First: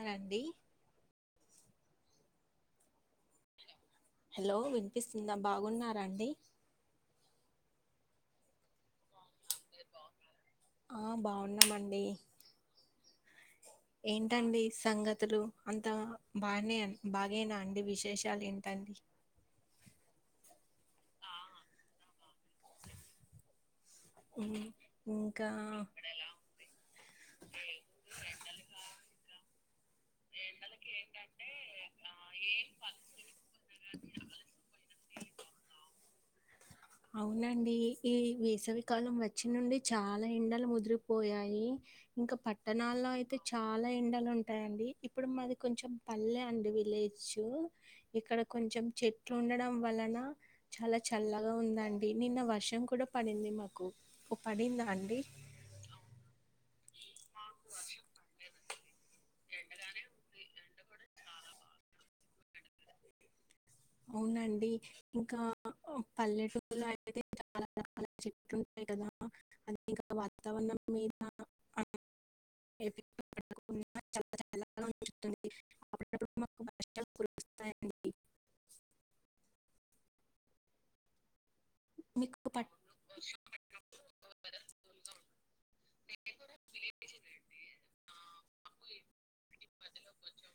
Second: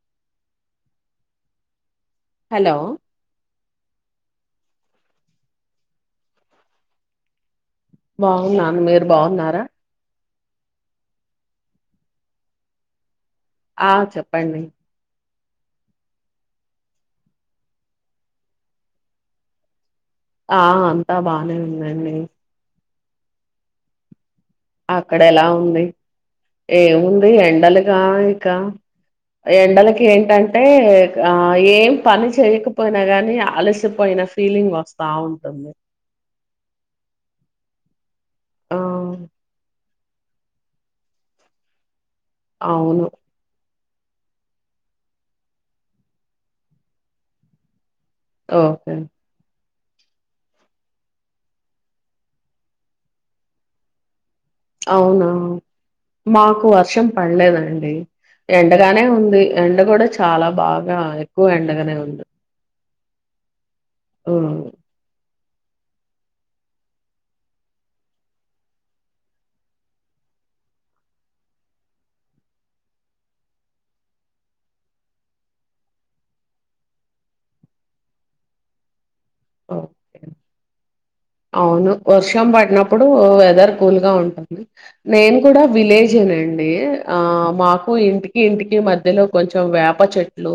అవునండి hello hello వినిపిస్తుందా బాగున్నారా అండి బాగున్నా మీరు బాగున్నారా బాగున్నామండి ఆ ఏంటండి చెప్పండి సంగతులు అంత బాగానే బాగేనా అండి విశేషాలు ఏంటండి ఆ అంతా బానే ఉందిండి ఉమ్, అక్కడ ఎలా ఇంకా ఉంది ఏముంది ఎండలుగా ఇక ఎండలకీ ఏంటంటే ఏం పని చేయకపోయినా గానీ అలసిపోయిన ఫీలింగ్ వస్తు బాగుంటుంది అవునండి ఈ ఆ వేసవికాలం వచ్చి నుండి చాలా ఎండలు ముదిరిపోయాయి ఇంకా అవును పట్టణాల్లో అయితే చాల చాలా ఎండలు ఉంటాయండి ఇప్పుడు మాది కొంచెం పల్లె అండి విలేజు ఇక్కడ కొంచెం ఓకే చెట్లు ఉండడం వలన చాలా చల్ల గా ఉందండి నిన్న వర్షం కూడా పడింది మాకు ఓ, పడిందా అండి అవునా మాకు వర్షం పలేదండి ఎండగానే ఉంది ఎండ కూడా చాలా బాగా ఎక్కువ ఎండగానే ఉంది ఉమ్, అవునండి ఇంకా పల్లెటూలో అయితే చాలా రకాల చెట్లుంటయ్ గదా అన్నీ ఇ వాతావరణం మీద పకు [unintelligible] చాలాను అప్పుడప్పుడు మాకు వర్షాలు కురిపిస్తాయండి ఓకే అవును వర్షం మీకు పట్ పడినప్పుడు వెదర్ కూల్ గా ఉంటుంది నేను కూడా విలేజ్ జెనండి ఆ మాకు ఇంటికి ఇంటికి మధ్యలో కొంచెం వేప చెట్ ట్లు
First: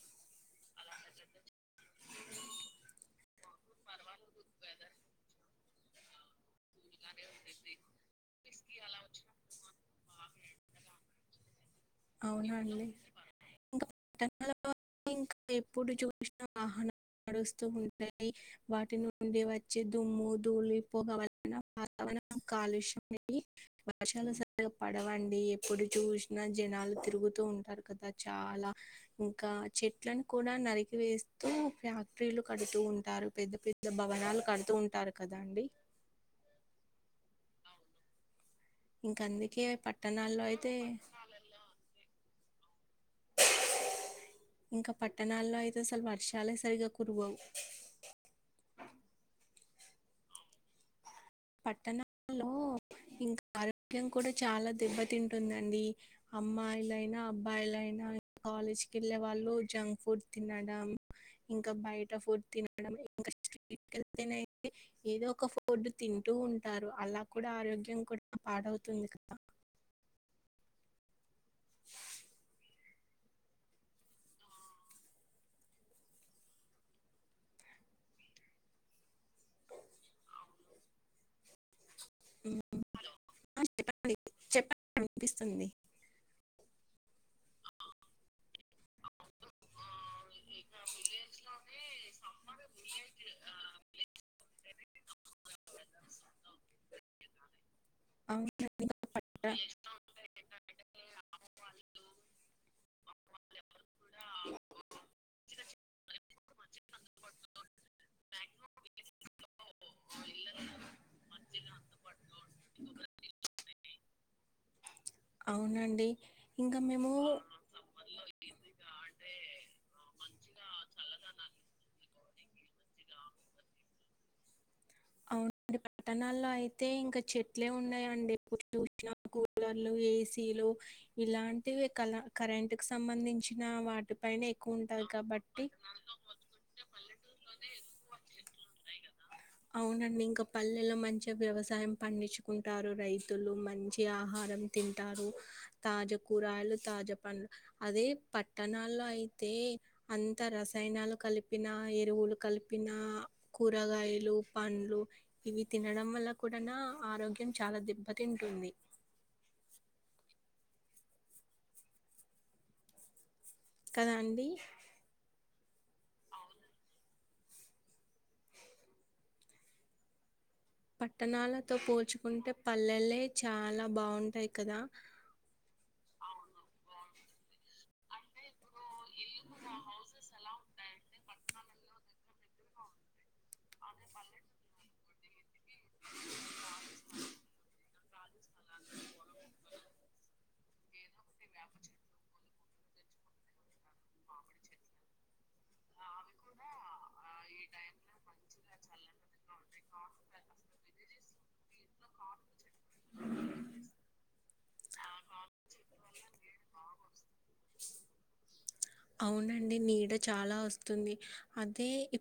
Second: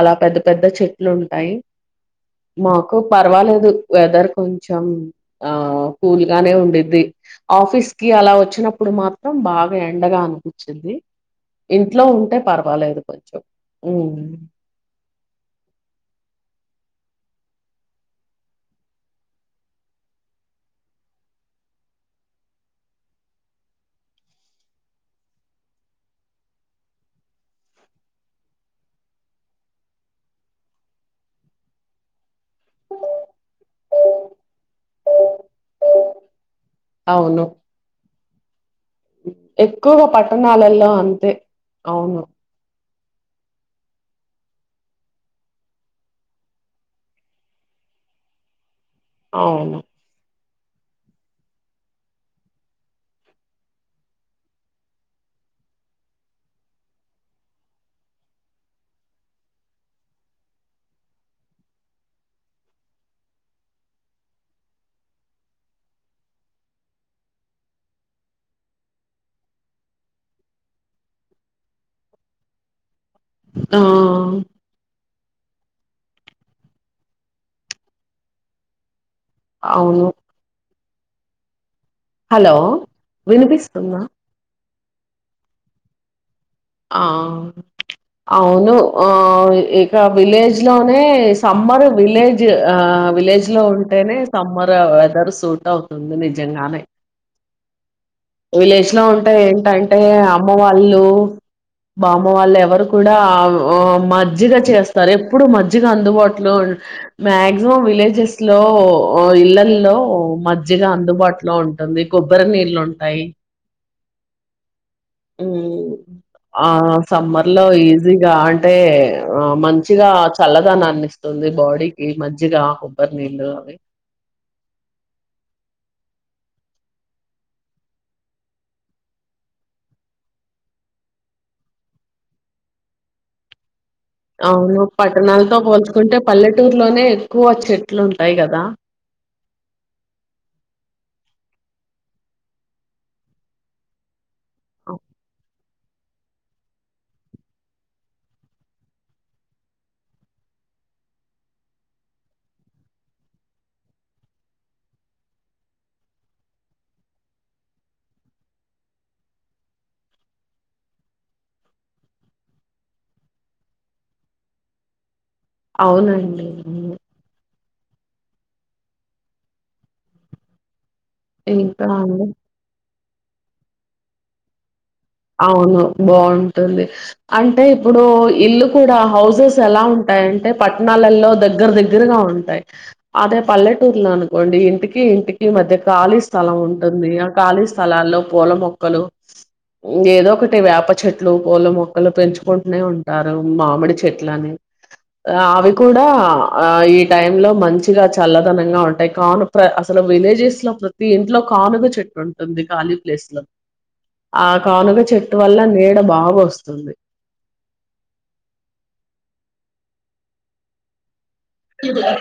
అలా పెద్ద పెద్ద చెట్లు ఉంటాయి మాకు పర్వాలేదు వెదర్ కొం చెం ఆ కూల్ గానే ఉండిది ఆఫీస్ కి అలా వచ్చినప్పుడు మాత్రం బాగా ఎండగా అనిపించింది ఇంట్లో ఉంటే పర్వాలేదు కొంచెం హ్మ్. పట్టనాల ఇంకా ఎప్పుడు చూసిన వాహనం నడుస్తూ ఉంటాయి వాటి నుండి వచ్చే దుమ్ము దూళి పోగ అవన్నీ వాహన కాలుష్యానికి వర్షాలు సరిగా పడవండి ఎప్పుడు చూసినా జనాలు తిరుగుతూ ఉంటారు కదా చాలా ఇంకా చెట్లను కూడా నరికి వేస్తూ ఫ్యాక్ట్రీలు కడుతూ ఉంటారు పెద్ద పెద్ద భవనాలు కడుతూ ఉంటారు కదండి అందుకే ఎక్కువ పట్టణాల్లో అయితే పట్టణాలలో అంతే అవును [unintelligible] ఇంకా పట్టణాల్లో అయితే అసలు వర్షాలే సరిగా కురువవు అ అవును పట్టణాలో ఇంకా ఆరోగ్యం కూడా చాలా దెబ్బతింటుందండి అమ్మాయిలయినా అబ్బాయిలైనా ఆ కాలేజ్ కెళ్ళే వాళ్ళు జంక్ ఫుడ్ తినడం ఇంకా బయట ఫుడ్ తినడం ఇంకా [unintelligible] ఏదో ఒక ఫోర్డు తింటూ ఉంటారు అలా కూడా ఆరోగ్యం కూడా పాడవుతుంది కదా [unintelligible] ఆ అవును హలో ఉమ్, వినిపిస్తుందా వినిపిస్తుంది ఆ అవును ఆ ఇక విలేజ్ లోనే సమ్మర్ విలేజ్ ఆ విలేజ్ లో ఉంటేనే సమ్మర్ గా వెదర్ సూట్ అవుతుంది నిజంగానే అవునండి ఇంకా ఏషినొ వుంటది పట్ట ఏంటంటే అమ్మ వాళ్ళు బామ్మ వాళ్ళు ఎవరు కూడా ఆ ఉ మజ్జిగ చేస్తారు ఎప్పుడు మజ్జిగ అందుబాటులో ఉం మాక్సిమం విలేజెస్ లో ఇళ్లల్లో మజ్జిగ అందుబాటులో ఉంట టుంది కొబ్బరి నీళ్ళు ఉంటాయి ఊమ్ అవునండి ఆ ఇంకా మేము సమ్మర్ లో ఈజీగా అం టే ఆ మంచిగా చల్లదనాన్నిస్తుంది బాడీకి మజ్జిగా కొబ్బరి నీళ్లు ఒయ్ అవున డ్ పట్టణాల్లో అయితే ఇంకా చెట్లే ఉండయండి ఎప్పుడు చూసిన కూలర్లు ఏసీలు ఇలాంటివి కల కరెంట్ కి సంబంధించిన వా అవును పట్టణాలతో పోల్చుకుంటే పల్లెటూరులోనే ఎక్కువ చెట్లు ఉంటాయి కదా దా అవునండి ఇంకా పల్లెలో మంచిగా వ్యవసాయం పండించుకుంటారు రైతులు మంచి ఆహార రం తింటారు తాజా కూరగాయలు తాజా పండ్లు అదే పట్టణాల్లో అయితే అంత రసాయం ఎనాలు కలిపిన ఎరువులు కలిపిన కూరగాయలు పండ్లు ఇవి తినడం వల్ల కూడాన ఆరోగ్యం చాలా దెబ్బతింటుంది కదా అండి అవునండి పట్టణాలతో ఇంకా అండి పోల్చుకుంటే పల్లెలే చాలా బాగుంటాయి కదా అవును బాగుంటుంది అంటే ఇప్పుడు ఇల్లు కూడా హౌజెస్ ఎలా ఉంటాయంటే పట్టణాలలో దగ్గర దగ్గరగా ఉంటాయి అదే పల్లెటూర్లు అనుకోండి ఇంటికి ఇంటికి మధ్య ఖాళీస్త అల ఉంటుంది ఆ ఖాళీ స్థలాల్లో పూల మొక్కలు ఏదో ఒకటి వేప చెట్లు పూల మొక్కలు పెంచుకుంటూనే ఉంటారు మామిడి చెట్లని ఆ అవి కూడా ఆ ఈ టైమ్ లో మంచిగా చల్లదనంగా ఉంటాయి కాను ప్ర అసలు విలేజెస్ లో ప్రతి ఇంట్లో కానుగ చెట్ ట్టుటుంది కాలీ ప్లేస్ లో అ కానుగ చెట్టు వల్ల నీడ బాగా వస్తుంది అండి నీడ చాలా వస్తుంది అదే ఈ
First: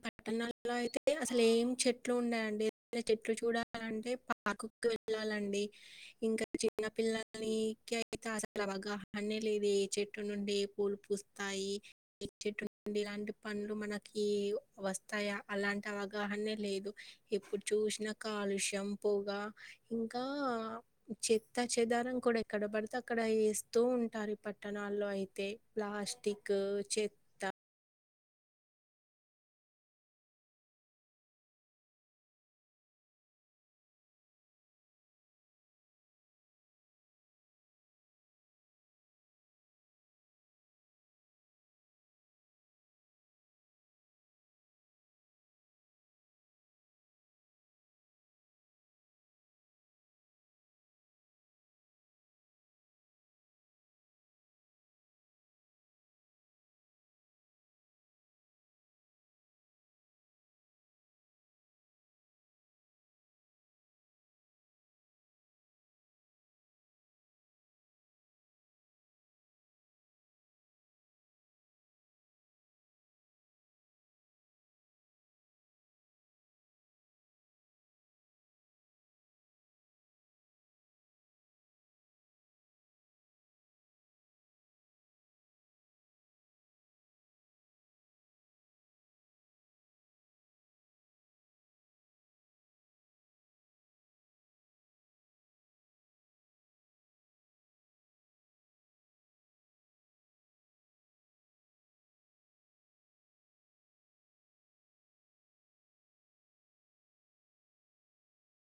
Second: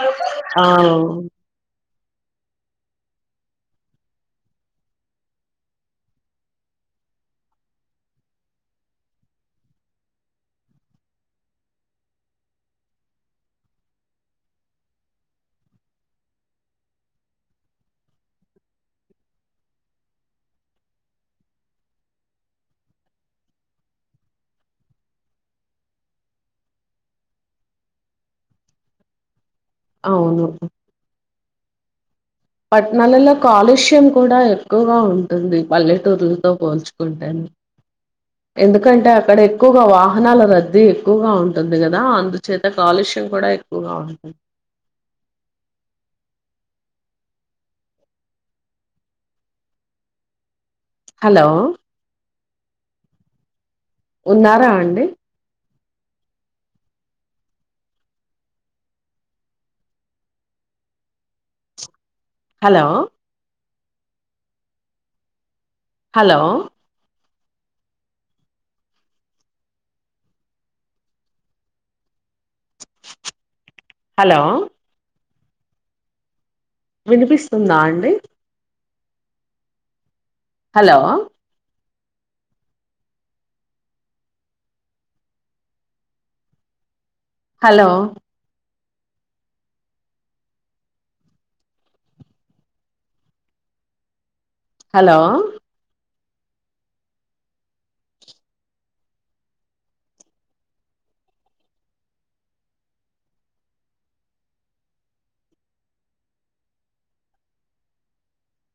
ఆ పట్టణాల్లో అయితే అసలు ఏం చెట్లు ఉండయండి చెట్లు చూడాలంటే పార్క్ కి వెళ్ళాలండి ఇంకా చిన్నపిల్లలు [unintelligible] చెట్టు నుండి ఎలాంటి పండ్లు మనకి వస్తాయా అలాంటి అవగాహనే లేదు ఎప్పుడు చూసినా కాలుష్యం పొగా ఇంకా చెత్త చెదారం కూడా ఎక్కడ బడితే అక్కడ వేస్తూ ఉంటారు పట్టణాల్లో అయితే ప్లాస్టిక్ చెత్ త అవును పట్నాలల్లో కాలుష్యం కూడా ఎక్కువగా ఉంటుంది పల్లెటూర్లతో పోల్చుకుంటే అ ఎందుకంటే అక్కడ ఎక్కువగా వాహనాల రద్దీ ఎక్కువగా ఉంటుంది కదా అందుచేత కాలుష్యం విషం కూడా ఎక్కువగా వుంటుంది అ హలో ఉన్నారా అండి హలో హలో హలో వినిపిస్తుందా అండి హలో హలో హలో